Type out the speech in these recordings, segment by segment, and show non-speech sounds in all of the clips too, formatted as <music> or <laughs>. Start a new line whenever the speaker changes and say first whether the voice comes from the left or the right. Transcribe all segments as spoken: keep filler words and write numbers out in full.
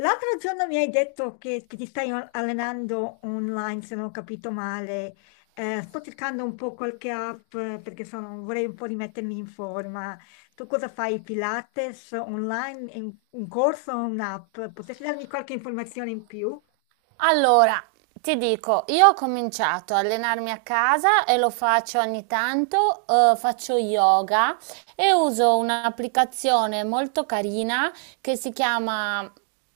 left: L'altro giorno mi hai detto che, che ti stai allenando online, se non ho capito male. Eh, sto cercando un po' qualche app eh, perché sono- vorrei un po' rimettermi in forma. Tu cosa fai? Pilates online? È Un, un corso o un'app? Potresti darmi qualche informazione in più?
right: Allora, ti dico, io ho cominciato a allenarmi a casa e lo faccio ogni tanto, eh, faccio yoga e uso un'applicazione molto carina che si chiama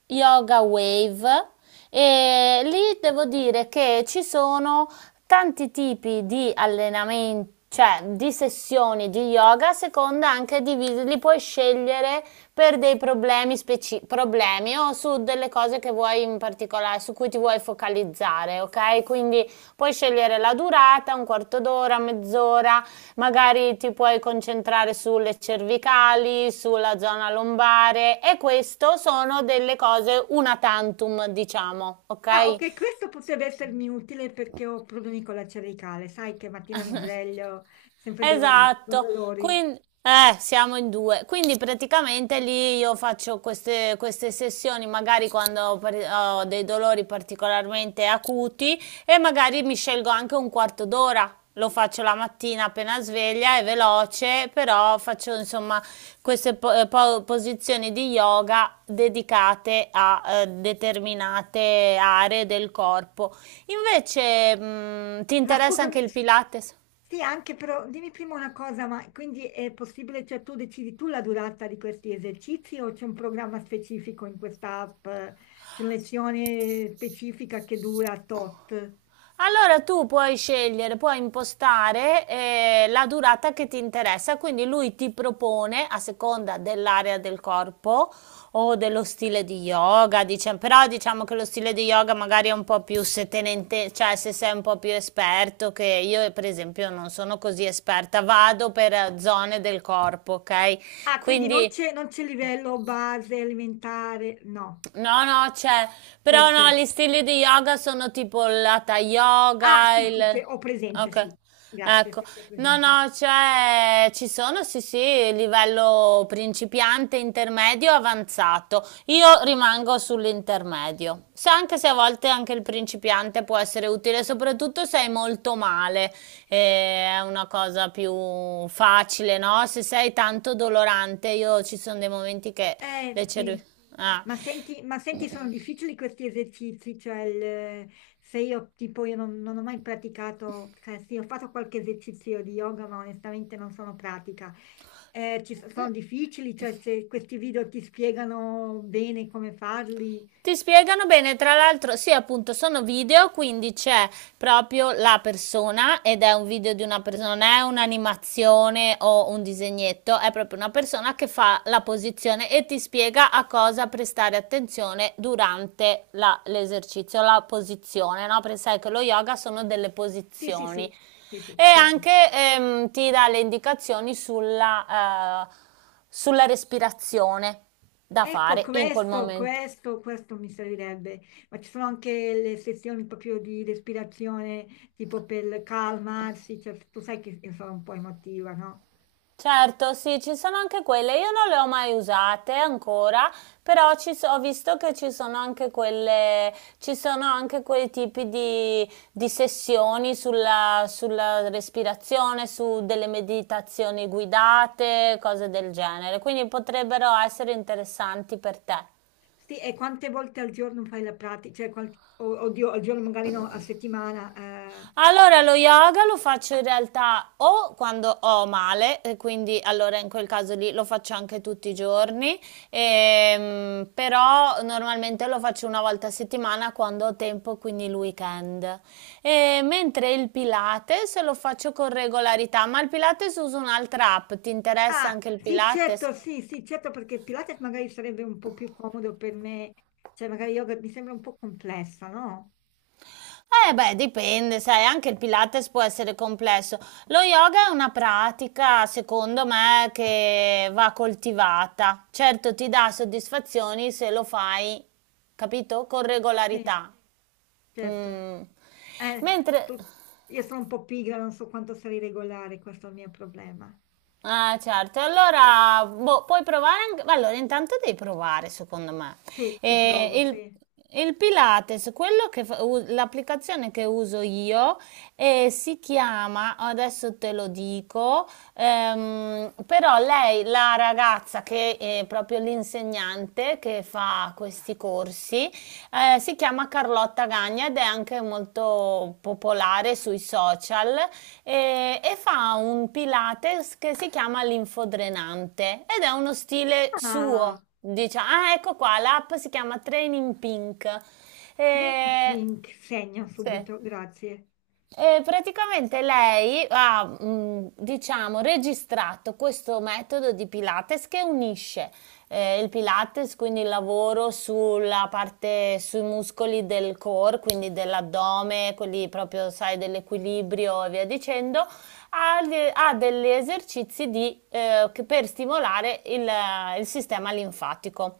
right: Yoga Wave e lì devo dire che ci sono tanti tipi di allenamenti, cioè di sessioni di yoga, a seconda anche di, vi- li puoi scegliere per dei problemi speci- problemi o su delle cose che vuoi in particolare, su cui ti vuoi focalizzare, ok? Quindi puoi scegliere la durata, un quarto d'ora, mezz'ora, magari ti puoi concentrare sulle cervicali, sulla zona lombare e questo sono delle cose una tantum, diciamo,
left: Ah,
right: ok?
left: ok, questo potrebbe essermi utile perché ho problemi con la cervicale. Sai che mattina mi
right: <laughs>
left: sveglio sempre dolorata, con
right: Esatto,
left: dolori.
right: quindi eh, siamo in due. Quindi praticamente lì io faccio queste, queste sessioni, magari quando ho, par- ho dei dolori particolarmente acuti e magari mi scelgo anche un quarto d'ora. Lo faccio la mattina appena sveglia, è veloce, però faccio insomma queste po- eh, po- posizioni di yoga dedicate a eh, determinate aree del corpo. Invece, mh, ti
left: Ma
right: interessa anche
left: scusami,
right: il Pilates?
left: sì, anche però dimmi prima una cosa, ma quindi è possibile, cioè tu decidi tu la durata di questi esercizi o c'è un programma specifico in questa app? C'è una lezione specifica che dura tot?
right: Allora tu puoi scegliere, puoi impostare eh, la durata che ti interessa, quindi lui ti propone a seconda dell'area del corpo o dello stile di yoga, diciamo, però diciamo che lo stile di yoga magari è un po' più se te ne inte- cioè se sei un po' più esperto, che io per esempio non sono così esperta, vado per zone del corpo, ok?
left: Ah, quindi non
right: Quindi.
left: c'è non c'è livello base alimentare, no,
right: No, no, c'è,
left: c'è,
right: però no,
left: c'è.
right: gli stili di yoga sono tipo l'hatha
left: Ah,
right: yoga,
left: sì, sì, c'è,
right: il...
left: ho presente,
right: Ok,
left: sì, grazie,
right: ecco.
left: sì, sì, ho
right: No,
left: presente.
right: no, c'è, ci sono, sì, sì, livello principiante, intermedio, avanzato. Io rimango sull'intermedio. Se Anche se a volte anche il principiante può essere utile, soprattutto se hai molto male, eh, è una cosa più facile, no? Se sei tanto dolorante, io ci sono dei momenti che
left: Eh
right: le
left: sì,
right: cervi... Ah.
left: ma senti, ma senti, sono difficili questi esercizi, cioè il- se io tipo io non, non ho mai praticato, cioè sì, ho fatto qualche esercizio di yoga, ma onestamente non sono pratica. Eh, ci so- sono difficili, cioè se questi video ti spiegano bene come farli.
right: Ti spiegano bene, tra l'altro, sì, appunto, sono video, quindi c'è proprio la persona ed è un video di una persona, non è un'animazione o un disegnetto, è proprio una persona che fa la posizione e ti spiega a cosa prestare attenzione durante la- l'esercizio, la posizione, no? Perché sai che lo yoga sono delle
left: Sì, sì, sì,
right: posizioni
left: sì, sì,
right: e
left: certo.
right: anche ehm, ti dà le indicazioni sulla eh, sulla respirazione da
left: Ecco,
right: fare in quel
left: questo,
right: momento.
left: questo, questo mi servirebbe, ma ci sono anche le sessioni proprio di respirazione, tipo per calmarsi, cioè, tu sai che io sono un po' emotiva, no?
right: Certo, sì, ci sono anche quelle. Io non le ho mai usate ancora, però ci so- ho visto che ci sono anche quelle, ci sono anche quei tipi di, di sessioni sulla, sulla respirazione, su delle meditazioni guidate, cose del genere. Quindi potrebbero essere interessanti per te.
left: Sì, e quante volte al giorno fai la pratica? Cioè, qual- o- oddio, al giorno magari no, a settimana. eh.
right: Allora, lo yoga lo faccio in realtà o quando ho male, e quindi allora in quel caso lì lo faccio anche tutti i giorni, ehm, però normalmente lo faccio una volta a settimana quando ho tempo, quindi il weekend. E mentre il Pilates lo faccio con regolarità, ma il Pilates uso un'altra app, ti interessa
left: Ah,
right: anche il
left: sì,
right: Pilates?
left: certo, sì, sì, certo, perché Pilates magari sarebbe un po' più comodo per me, cioè magari yoga mi sembra un po' complessa, no?
right: Eh beh, dipende, sai, anche il Pilates può essere complesso. Lo yoga è una pratica, secondo me, che va coltivata. Certo, ti dà soddisfazioni se lo fai, capito? Con
left: Sì,
right: regolarità.
left: certo.
right: Mm.
left: Eh,
right: Mentre.
left: tu- io sono un po' pigra, non so quanto sarei regolare, questo è il mio problema.
right: Ah, certo. Allora, boh, puoi provare anche... Allora, intanto devi provare, secondo me.
left: Sì, ci
right: Eh,
left: provo,
right: il,
left: sì.
right: il Pilates, quello che fa- u- l'applicazione che uso io eh, si chiama, adesso te lo dico, ehm, però lei, la ragazza che è proprio l'insegnante, che fa questi corsi, eh, si chiama Carlotta Gagna ed è anche molto popolare sui social eh, e, fa un Pilates che si chiama l'infodrenante ed è uno stile suo.
left: Ah,
right: Diciamo, ah, ecco qua, l'app si chiama Training Pink.
left: Training
right: Eh,
left: Pink, segno
right: sì.
left: subito, grazie.
right: Eh, praticamente lei ha, mh, diciamo, registrato questo metodo di Pilates che unisce eh, il Pilates, quindi il lavoro sulla parte, sui muscoli del core, quindi dell'addome, quelli proprio, sai, dell'equilibrio e via dicendo, ha, de- ha degli esercizi di, eh, che- per stimolare il, il sistema linfatico.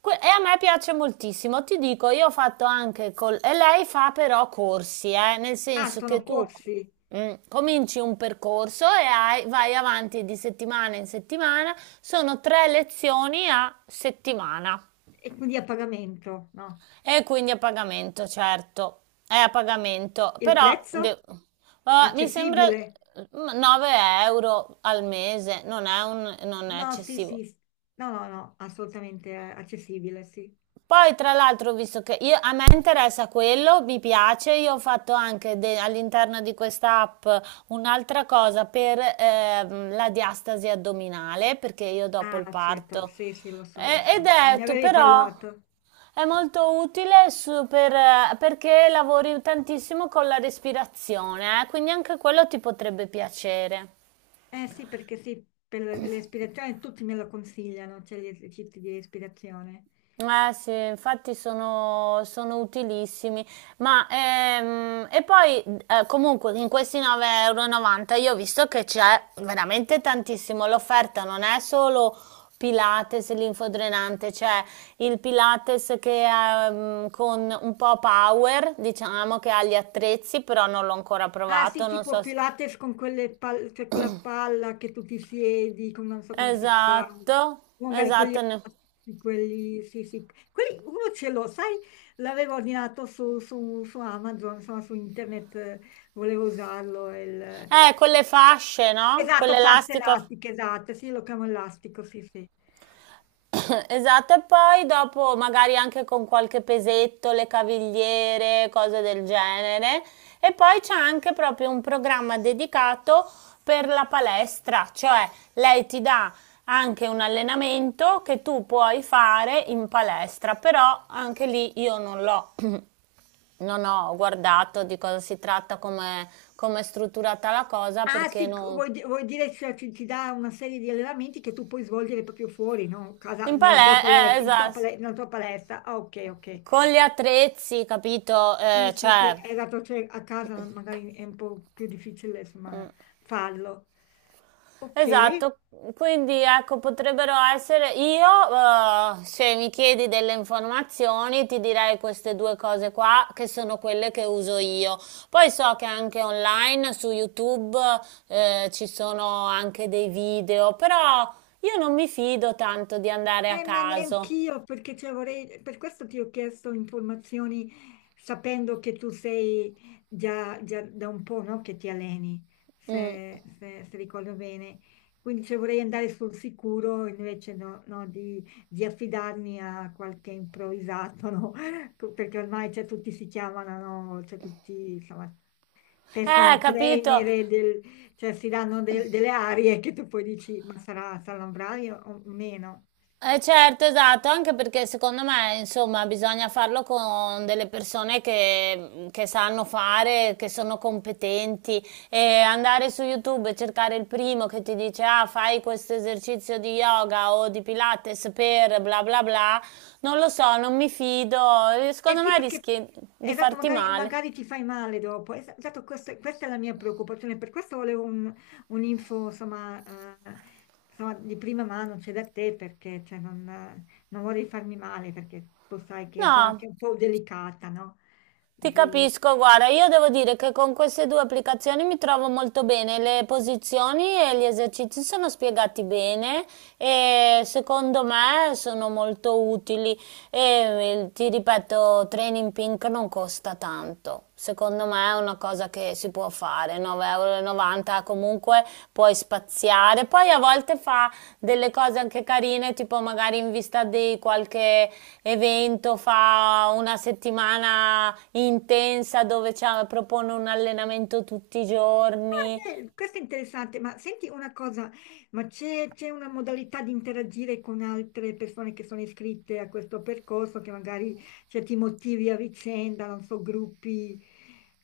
right: Que- E a me piace moltissimo, ti dico, io ho fatto anche col... E lei fa però corsi, eh, nel
left: Ah,
right: senso
left: sono
right: che tu
left: corsi
right: mm, cominci un percorso e hai- vai avanti di settimana in settimana, sono tre lezioni a settimana.
left: e quindi a pagamento, no?
right: E quindi a pagamento, certo, è a pagamento,
left: Il
right: però
left: prezzo?
right: de- eh, mi sembra
left: Accessibile?
right: mm, nove euro al mese, non è, un- non è
left: No, sì,
right: eccessivo.
left: sì, no, no, no, assolutamente eh, accessibile, sì.
right: Poi, tra l'altro, ho visto che io- a me interessa quello, mi piace, io ho fatto anche de- all'interno di questa app un'altra cosa per ehm, la diastasi addominale, perché io dopo il
left: Ah, certo,
right: parto.
left: sì, sì, lo so, lo
right: E- ed
left: so. Me ne
right: è, tu,
left: avevi
right: però,
left: parlato.
right: è molto utile su- per, eh, perché lavori tantissimo con la respirazione, eh, quindi anche quello ti potrebbe piacere.
left: Eh sì, perché sì, per l'ispirazione tutti me lo consigliano, cioè gli esercizi di respirazione.
right: Eh sì, infatti sono, sono utilissimi, ma ehm, e poi eh, comunque in questi nove e novanta euro e novanta io ho visto che c'è veramente tantissimo, l'offerta non è solo Pilates linfodrenante, c'è il Pilates che è ehm, con un po' power, diciamo che ha gli attrezzi, però non l'ho ancora
left: Ah sì,
right: provato, non
left: tipo
right: so se...
left: Pilates con quelle pal- cioè quella palla che tu ti siedi, con- non so come si chiama,
right: Esatto,
left: o magari con gli
right: esatto, ne-
left: altri, quelli, sì sì. Quelli, uno ce l'ho, sai, l'avevo ordinato su, su- su Amazon, insomma su internet, eh, volevo usarlo. il-
right: eh, con le fasce, no? Con
left: Esatto, fasce
right: l'elastico.
left: elastiche, esatto, sì, lo chiamo elastico, sì sì.
right: <coughs> Esatto, e poi dopo magari anche con qualche pesetto, le cavigliere, cose del genere. E poi c'è anche proprio un programma dedicato per la palestra, cioè lei ti dà anche un allenamento che tu puoi fare in palestra, però anche lì io non l'ho, <coughs> non ho guardato di cosa si tratta, come come è strutturata la cosa,
left: Ah,
right: perché
left: sì, c-
right: non...
left: vuoi, di- vuoi dire che ci, ci dà una serie di allenamenti che tu puoi svolgere proprio fuori, no? Casa-
right: In
left: nella tua
right: palestra, eh,
left: palestra, in tua
right: esatto,
left: pale- nella tua palestra. Ah, ok, ok.
right: con gli attrezzi, capito?
left: Sì,
right: Eh,
left: sì, sì,
right: cioè...
left: è dato cioè, a casa magari è un po' più difficile, insomma, farlo. Ok.
right: Esatto, quindi ecco, potrebbero essere io, eh, se mi chiedi delle informazioni, ti direi queste due cose qua che sono quelle che uso io. Poi so che anche online su YouTube eh, ci sono anche dei video, però io non mi fido tanto di andare a
left: Eh, ma
right: caso.
left: neanch'io, perché cioè, vorrei, per questo ti ho chiesto informazioni sapendo che tu sei già, già da un po', no, che ti alleni,
right: Mm.
left: se, se- se ricordo bene. Quindi cioè, vorrei andare sul sicuro invece no- no, di, di affidarmi a qualche improvvisato, no? <laughs> Co- Perché ormai cioè, tutti si chiamano, no? Cioè, tutti insomma,
right: Eh,
left: personal
right: capito?
left: trainer, e del- cioè, si danno del- delle arie che tu poi dici, ma sarà, sarà un bravo o meno?
right: Eh certo, esatto, anche perché secondo me, insomma, bisogna farlo con delle persone che, che sanno fare, che sono competenti e andare su YouTube e cercare il primo che ti dice ah, fai questo esercizio di yoga o di Pilates per bla bla bla, non lo so, non mi fido,
left: Eh
right: secondo
left: sì,
right: me
left: perché
right: rischi
left: eh,
right: di
left: esatto,
right: farti
left: magari,
right: male.
left: magari ti fai male dopo. Es- Esatto, questo- questa è la mia preoccupazione, per questo volevo un, un'info, insomma, eh, insomma, di prima mano, cioè da te, perché cioè, non, eh, non vorrei farmi male, perché tu sai che sono anche
right: No,
left: un po' delicata, no?
right: ti capisco, guarda, io devo dire che con queste due applicazioni mi trovo molto bene, le posizioni e gli esercizi sono spiegati bene e secondo me sono molto utili e eh, ti ripeto, Training Pink non costa tanto. Secondo me è una cosa che si può fare, nove virgola novanta euro comunque puoi spaziare, poi a volte fa delle cose anche carine, tipo magari in vista di qualche evento fa una settimana intensa dove c'ha- propone un allenamento tutti i giorni.
left: Ah, beh, questo è interessante, ma senti una cosa, ma c'è c'è una modalità di interagire con altre persone che sono iscritte a questo percorso, che magari cioè, ti motivi a vicenda, non so, gruppi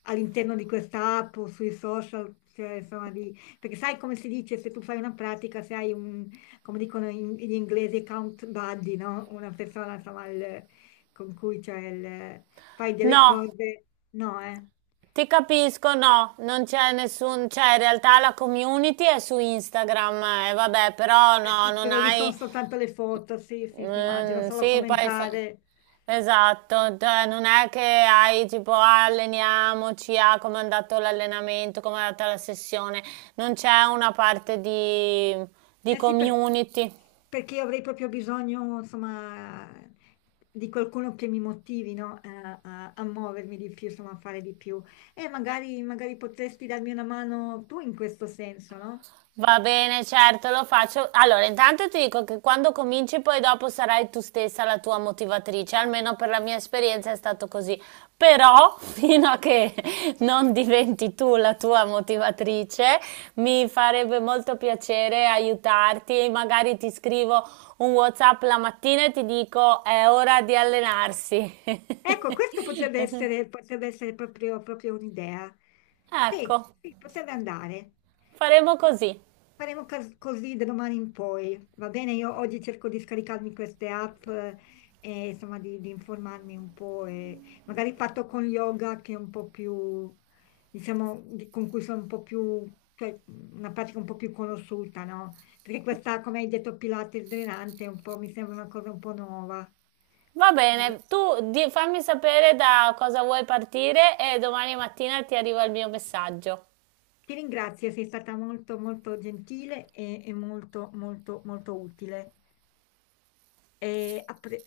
left: all'interno di questa app o sui social, cioè, insomma, di- perché sai come si dice, se tu fai una pratica, se hai un, come dicono in- gli inglesi, count buddy, no? Una persona, insomma, il- con cui cioè, il- fai delle
right: No,
left: cose, no, eh?
right: ti capisco, no, non c'è nessun, cioè in realtà la community è su Instagram, eh, vabbè, però
left: Eh
right: no,
left: sì,
right: non
left: però lì sono
right: hai,
left: soltanto le foto, sì, sì, sì, immagino,
right: Mm,
left: solo
right: sì, poi fa-
left: commentare.
right: esatto, cioè non è che hai tipo "Ah, alleniamoci, ah, come è andato l'allenamento, come è andata la sessione, non c'è una parte di, di,
left: Eh sì, perché,
right: community."
left: perché avrei proprio bisogno, insomma, di qualcuno che mi motivi, no, A, a- a muovermi di più, insomma, a fare di più. E magari, magari potresti darmi una mano tu in questo senso, no?
right: Va bene, certo, lo faccio. Allora, intanto ti dico che quando cominci poi dopo sarai tu stessa la tua motivatrice, almeno per la mia esperienza è stato così. Però, <laughs> fino a che non diventi tu la tua motivatrice, mi farebbe molto piacere aiutarti. Magari ti scrivo un WhatsApp la mattina e ti dico è ora di allenarsi. <laughs>
left: Ecco, questo potrebbe essere, potrebbe essere proprio, proprio un'idea. Sì,
right: Ecco,
left: sì, potrebbe andare.
right: faremo
left: Sì,
right: così.
left: faremo cas- così da domani in poi. Va bene, io oggi cerco di scaricarmi queste app eh, e insomma di, di informarmi un po' e magari fatto con yoga che è un po' più, diciamo, di- con cui sono un po' più, cioè una pratica un po' più conosciuta, no? Perché questa, come hai detto, Pilates drenante è un po', mi sembra una cosa un po' nuova.
right: Va bene, tu di- fammi sapere da cosa vuoi partire e domani mattina ti arriva il mio messaggio.
left: Ti ringrazio, sei stata molto molto gentile e, e molto molto molto utile. E appre-